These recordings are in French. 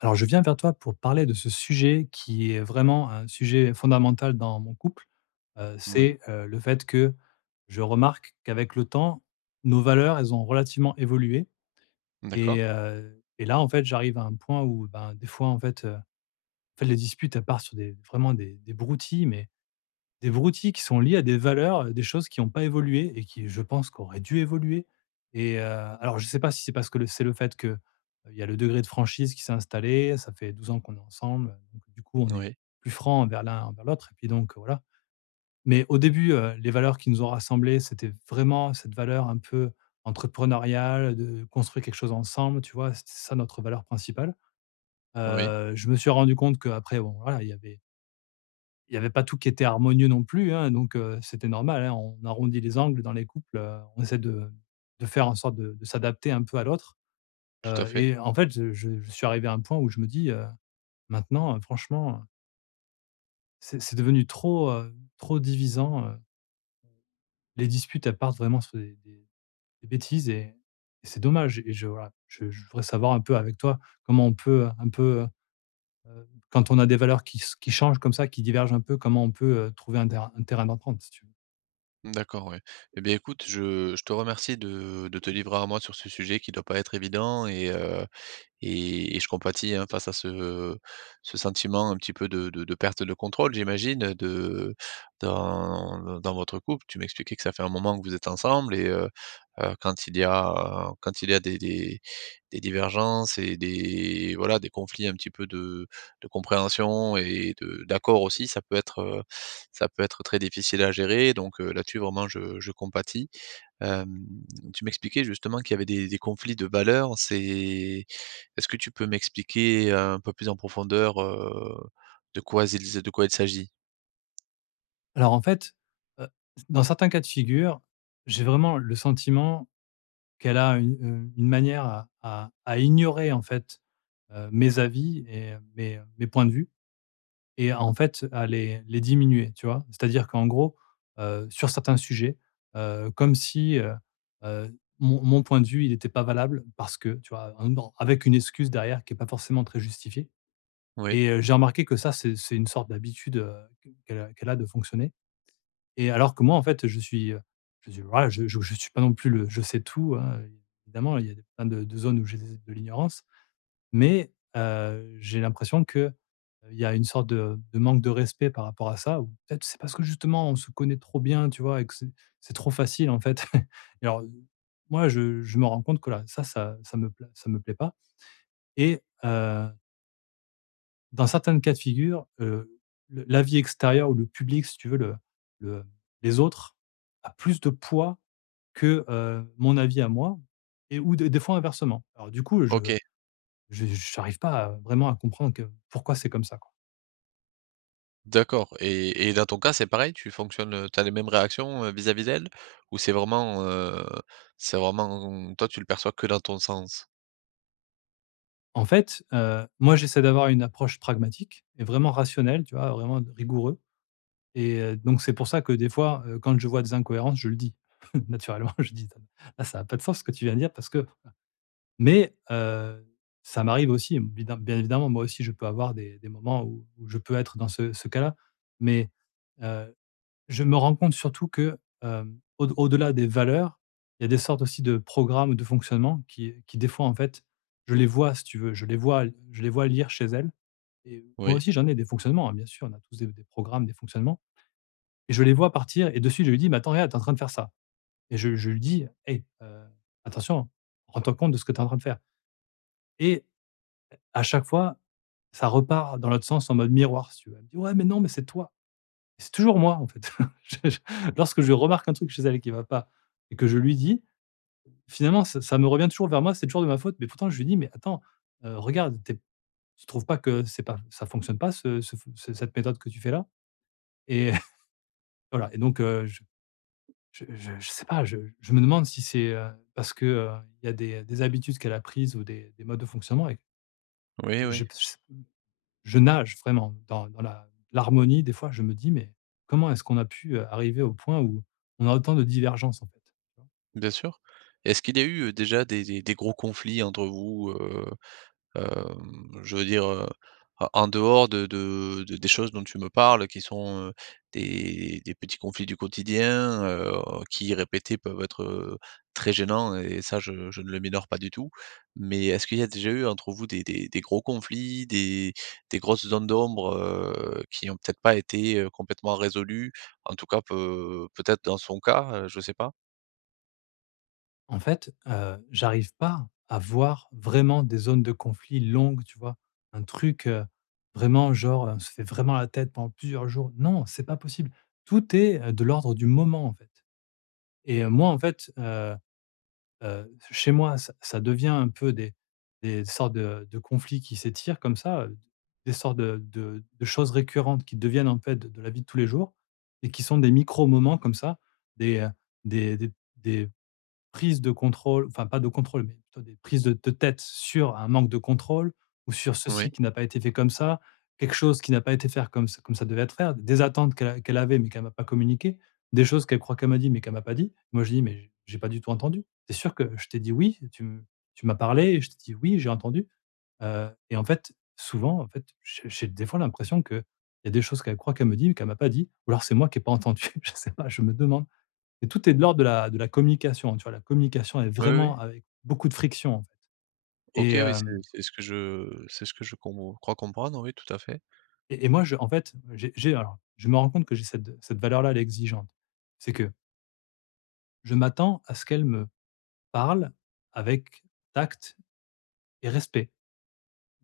Alors, je viens vers toi pour parler de ce sujet qui est vraiment un sujet fondamental dans mon couple. Oui, C'est, le fait que je remarque qu'avec le temps, nos valeurs, elles ont relativement évolué d'accord. et et là, en fait, j'arrive à un point où, ben, des fois, en fait, les disputes, elles partent sur des vraiment des broutilles, mais des broutilles qui sont liées à des valeurs, des choses qui n'ont pas évolué et qui, je pense, qu'auraient dû évoluer et alors je ne sais pas si c'est parce que le c'est le fait que, il y a le degré de franchise qui s'est installé, ça fait 12 ans qu'on est ensemble, donc du coup, on est Oui, plus franc envers l'un envers l'autre et puis donc voilà. Mais au début, les valeurs qui nous ont rassemblés, c'était vraiment cette valeur un peu entrepreneuriale, de construire quelque chose ensemble, tu vois? C'était ça notre valeur principale. oui, Je me suis rendu compte qu'après bon, voilà, il n'y avait pas tout qui était harmonieux non plus, hein, donc c'était normal, hein, on arrondit les angles dans les couples, on essaie de faire en sorte de s'adapter un peu à l'autre, tout à fait. et en fait, je suis arrivé à un point où je me dis, «Maintenant, franchement, c'est devenu trop, trop divisant, les disputes, elles partent vraiment sur des bêtises et c'est dommage» et je voilà, je voudrais savoir un peu avec toi comment on peut, un peu, quand on a des valeurs qui changent comme ça, qui divergent un peu, comment on peut, trouver un terrain d'entente, si tu veux? D'accord, oui. Eh bien, écoute, je te remercie de te livrer à moi sur ce sujet qui doit pas être évident et je compatis, hein, face à ce sentiment un petit peu de perte de contrôle, j'imagine, de dans votre couple. Tu m'expliquais que ça fait un moment que vous êtes ensemble et quand il y a des des divergences et des voilà, des conflits un petit peu de compréhension et de d'accords aussi, ça peut être très difficile à gérer donc là-dessus vraiment je compatis. Hem, tu m'expliquais justement qu'il y avait des conflits de valeurs. C'est est-ce que tu peux m'expliquer, un peu plus en profondeur, de quoi il s'agit? Alors, en fait, heu, dans certains cas de figure, j'ai vraiment le sentiment qu'elle a une manière à ignorer, en fait, mes avis et mes points de vue et en fait, à les diminuer, tu vois? C'est-à-dire qu'en gros, sur certains sujets, comme si, heu, mon point de vue, il n'était pas valable parce que, tu vois? En dans avec une excuse derrière qui est pas forcément très justifiée Oui. et j'ai remarqué que ça, c'est une sorte d'habitude, qu'elle a de fonctionner et alors que moi, en fait, je suis voilà, je suis pas non plus le je sais tout, hein, évidemment, il y a des plein de zones où j'ai des de l'ignorance, mais j'ai l'impression que il y a une sorte de manque de respect par rapport à ça ou peut-être c'est parce que justement on se connaît trop bien, tu vois? Et que c'est trop facile, en fait. Et alors, moi, je me rends compte que, là, ça me plaît pas et dans certains cas de figure, le l'avis extérieur ou le public, si tu veux, le les autres, a plus de poids que, mon avis à moi et ou des fois inversement. Alors du coup, je n'arrive OK, pas à vraiment à comprendre que pourquoi c'est comme ça, quoi. d'accord et dans ton cas, c'est pareil? Tu fonctionnes, tu as les mêmes réactions, vis-à-vis d'elle? Ou c'est vraiment toi, tu le perçois que dans ton sens? En fait, moi j'essaie d'avoir une approche pragmatique et vraiment rationnelle, tu vois? Vraiment rigoureux et donc c'est pour ça que des fois, quand je vois des incohérences, je le dis. Naturellement, je dis: «Là, ça a pas de sens ce que tu viens de dire parce que Mais ça m'arrive aussi, bidam bien évidemment, moi aussi je peux avoir des moments où je peux être dans ce cas-là. Mais heu, je me rends compte surtout que, au au-delà des valeurs, il y a des sortes aussi de programmes ou de fonctionnement qui des fois, en fait, je les vois si tu veux, je les vois lire chez elles et moi Oui. aussi j'en ai des fonctionnements, hein, bien sûr, on a tous des programmes, des fonctionnements et je les vois partir et dessus je lui dis: «Mais attends, regarde, t'es en train de faire ça» et je lui dis: «Hey, attention, rends-toi compte de ce que tu es en train de faire» et à chaque fois, ça repart dans l'autre sens en mode miroir, si tu veux. Elle me dit: «Ouais, mais non, mais c'est toi». Et c'est toujours moi, en fait. Je lorsque je remarque un truc chez elle qui va pas et que je lui dis, finalement, ça me revient toujours vers moi, c'est toujours de ma faute, mais pourtant je lui dis: «Mais attends, regarde, tu trouves pas que c'est pas ça fonctionne pas ce ce ce cette méthode que tu fais là?» et voilà et donc je sais pas, je me demande si c'est, parce que, il y a des habitudes qu'elle a prises ou des modes de fonctionnement et Oui, je oui, je nage vraiment dans dans la l'harmonie. Des fois, je me dis: «Mais comment est-ce qu'on a pu, arriver au point où on a autant de divergences, en fait?» tu vois? bien sûr. Est-ce qu'il y a eu, déjà des gros conflits entre vous. Je veux dire, en en dehors de des choses dont tu me parles qui sont, des petits conflits du quotidien, oh, qui répétés peuvent être, très gênants et ça je ne le minore pas du tout. Mais est-ce qu'il y a déjà eu entre vous des gros conflits, des grosses zones d'ombre, qui ont peut-être pas été, complètement résolues? En tout cas peu peut-être dans son cas, je ne sais pas. En fait, j'arrive pas à voir vraiment des zones de conflit longues, tu vois? Un truc, vraiment genre, on se fait vraiment la tête pendant plusieurs jours. Non, c'est pas possible. Tout est, de l'ordre du moment, en fait et chez moi, ça devient un peu des sortes de conflits qui s'étirent comme ça, des sortes de choses récurrentes qui deviennent en fait de la vie de tous les jours et qui sont des micro moments comme ça, des, heu, des des des prises de contrôle, enfin pas de contrôle, mais plutôt des prises de tête sur un manque de contrôle ou sur ceci Oui. qui n'a pas été fait comme ça, quelque chose qui n'a pas été fait comme ça devait être fait, des attentes qu'elle avait mais qu'elle m'a pas communiquées, des choses qu'elle croit qu'elle m'a dit mais qu'elle m'a pas dit. Moi, je dis: «Mais j'ai pas du tout entendu. C'est sûr que je t'ai dit "oui", tu m'as parlé et je t'ai dit: "Oui, j'ai entendu", et en fait, souvent, en fait, j'ai des fois l'impression que il y a des choses qu'elle croit qu'elle me dit mais qu'elle m'a pas dit ou alors c'est moi qui ai pas entendu, je sais pas, je me demande. Et tout est de l'ordre de la communication, tu vois? La communication est Oui, oui. vraiment avec beaucoup de friction, en fait OK, et oui, c'est hem c'est ce que je com crois comprendre, oui, tout à fait. Et moi, je en fait, j'ai alors, je me rends compte que j'ai cette valeur-là, elle est exigeante. C'est que je m'attends à ce qu'elle me parle avec tact et respect,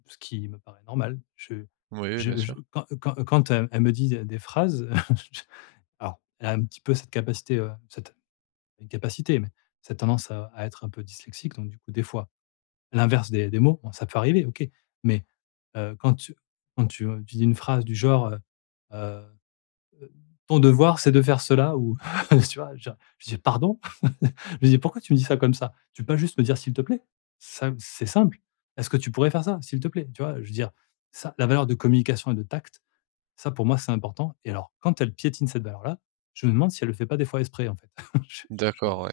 ce qui me paraît normal. Je Oui, bien je je sûr. quand quand elle elle me dit des phrases, je alors, elle a un petit peu cette capacité, cette une capacité, mais cette tendance à être un peu dyslexique, donc du coup, des fois, l'inverse des mots, bon, ça peut arriver, OK. Mais, quand tu quand tu tu dis une phrase du genre, «Ton devoir, c'est de faire cela» ou tu vois? Je dis: «Pardon?» je dis: «Pourquoi tu me dis ça comme ça? Tu peux pas juste me dire: "S'il te plaît"?» ça c'est simple. «Est-ce que tu pourrais faire ça, s'il te plaît?» tu vois? Je veux dire, ça, la valeur de communication et de tact, ça pour moi, c'est important et alors quand elle piétine cette valeur-là, je me demande si elle le fait pas des fois exprès, en fait. Je je D'accord, ouais.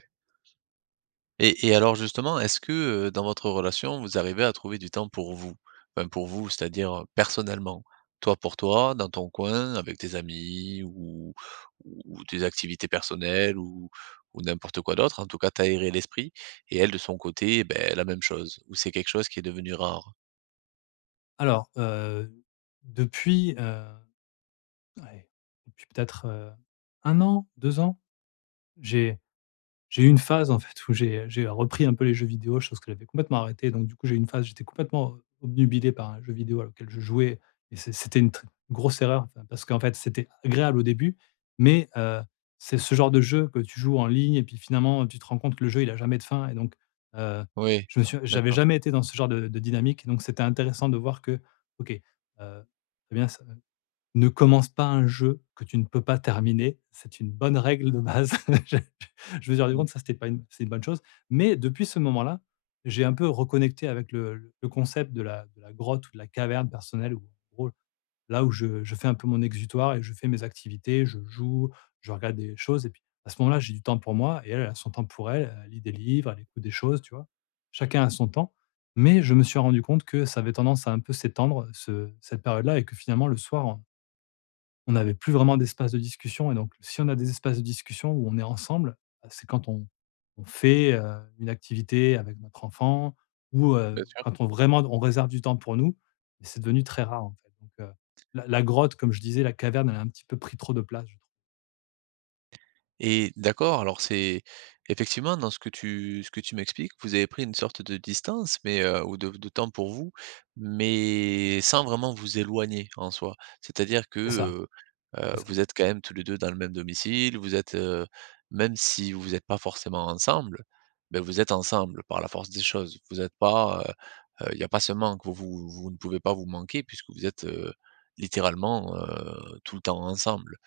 Et alors justement, est-ce que, dans votre relation, vous arrivez à trouver du temps pour vous? Enfin pour vous, c'est-à-dire, personnellement. Toi pour toi, dans ton coin, avec tes amis ou tes activités personnelles ou n'importe quoi d'autre. En tout cas, t'aérer l'esprit et elle de son côté, eh ben la même chose? Ou c'est quelque chose qui est devenu rare? alors, depuis, heu Ouais, depuis peut-être, 1 an, 2 ans, j'ai j'ai eu une phase en fait où j'ai repris un peu les jeux vidéo, chose que j'avais complètement arrêtée. Donc du coup, j'ai eu une phase, j'étais complètement obnubilé par un jeu vidéo auquel je jouais et c'était une très grosse erreur, enfin, parce qu'en fait, c'était agréable au début, mais c'est ce genre de jeu que tu joues en ligne et puis finalement, tu te rends compte que le jeu, il a jamais de fin et donc heu, Oui, je me suis j'avais d'accord. jamais été dans ce genre de dynamique, donc c'était intéressant de voir que, OK, très bien, ça ne commence pas un jeu que tu ne peux pas terminer. C'est une bonne règle de base. Je je me suis rendu Mmh, compte que ça, c'était pas une c'est une bonne chose. Mais depuis ce moment-là, j'ai un peu reconnecté avec le concept de la grotte ou de la caverne personnelle, où en gros, là où je fais un peu mon exutoire et je fais mes activités, je joue, je regarde des choses et puis à ce moment-là, j'ai du temps pour moi et elle, elle a son temps pour elle. Elle lit des livres, elle écoute des choses, tu vois? Chacun a son temps, mais je me suis rendu compte que ça avait tendance à un peu s'étendre, ce cette période-là et que finalement le soir, on n'avait plus vraiment d'espace de discussion et donc si on a des espaces de discussion où on est ensemble, bah, c'est quand on fait, une activité avec notre enfant ou, bien sûr. quand on vraiment on réserve du temps pour nous et c'est devenu très rare, en fait. Donc, la grotte, comme je disais, la caverne, elle a un petit peu pris trop de place, je trouve. Et d'accord, alors c'est effectivement dans ce que tu m'expliques, vous avez pris une sorte de distance, mais ou de temps pour vous, mais sans vraiment vous éloigner en soi. C'est-à-dire que, C'est ça, c'est ça. vous êtes quand même tous les 2 dans le même domicile, vous êtes, même si vous êtes pas forcément ensemble, ben vous êtes ensemble par la force des choses. Vous êtes pas, il n'y a pas ce manque, vous vous ne pouvez pas vous manquer puisque vous êtes, littéralement, tout le temps ensemble.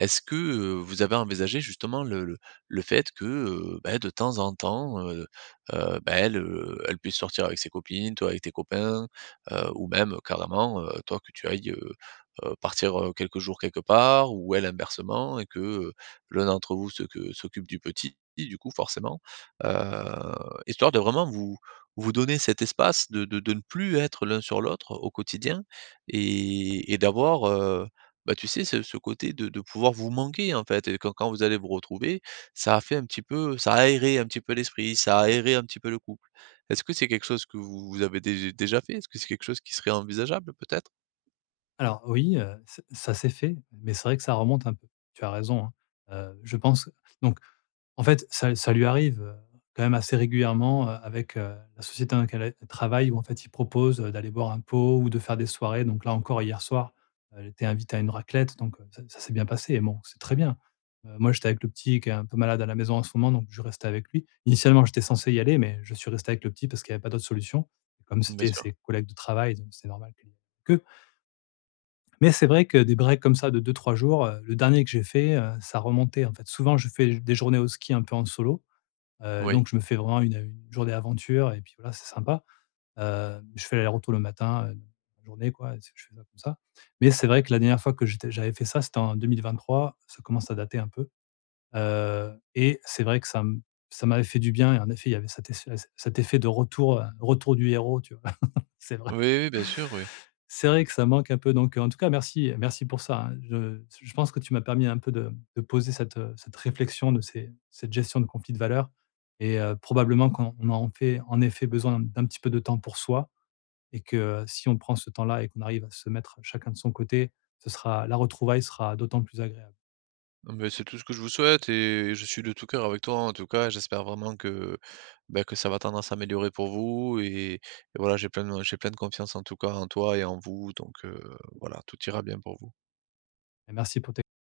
Est-ce que, vous avez envisagé justement le le fait que, bah, de temps en temps, bah, elle, elle puisse sortir avec ses copines, toi avec tes copains, ou même carrément, toi que tu ailles, partir, quelques jours quelque part ou elle inversement et que, l'un d'entre vous se que s'occupe du petit du coup forcément, heu, histoire de vraiment vous donner cet espace de ne plus être l'un sur l'autre au quotidien et d'avoir, bah, tu sais, ce côté de pouvoir vous manquer, en fait et quand vous allez vous retrouver, ça a fait un petit peu ça a aéré un petit peu l'esprit, ça a aéré un petit peu le couple. Est-ce que c'est quelque chose que vous avez dé déjà fait? Est-ce que c'est quelque chose qui serait envisageable, peut-être? Alors oui, ç ça s'est fait, mais c'est vrai que ça remonte un peu. Tu as raison, hein. Je pense donc en fait, ça lui arrive, quand même assez régulièrement, avec, la société dans laquelle elle travaille où en fait, il propose d'aller boire un pot ou de faire des soirées. Donc là encore, hier soir, elle était invitée à une raclette, donc ça ça s'est bien passé et bon, c'est très bien. Moi, j'étais avec le petit qui est un peu malade à la maison en ce moment, donc je restais avec lui. Initialement, j'étais censé y aller, mais je suis resté avec le petit parce qu'il n'y avait pas d'autre solution. Comme Bien c'était sûr. ses collègues de travail, donc c'est normal que mais c'est vrai que des breaks comme ça de deux trois jours, le dernier que j'ai fait, ça remontait en fait. Souvent je fais des journées au ski un peu en solo, Oui. donc je me fais vraiment une journée aventure et puis voilà, c'est sympa. Je fais l'aller-retour le matin, la journée quoi, et c'est je fais ça comme ça. Mais c'est vrai que la dernière fois que j'avais fait ça, c'était en 2023, ça commence à dater un peu, et c'est vrai que ça m'avait fait du bien et en effet, il y avait cet effet de retour, retour du héros, tu vois? C'est vrai. Oui, oui, bien sûr, oui. C'est vrai que ça manque un peu donc, en tout cas merci pour ça, hein. Je pense que tu m'as permis un peu de poser cette, cette réflexion de ces cette gestion de conflits de valeurs et probablement qu'on a en fait en effet besoin d'un petit peu de temps pour soi et que si on prend ce temps-là et qu'on arrive à se mettre chacun de son côté, ce sera la retrouvaille sera d'autant plus agréable Mais c'est tout ce que je vous souhaite et je suis de tout cœur avec toi en tout cas. J'espère vraiment que, bah, que ça va tendre à s'améliorer pour vous et voilà, j'ai plein de confiance en tout cas en toi et en vous. Donc voilà, tout ira bien pour vous. et merci pour tes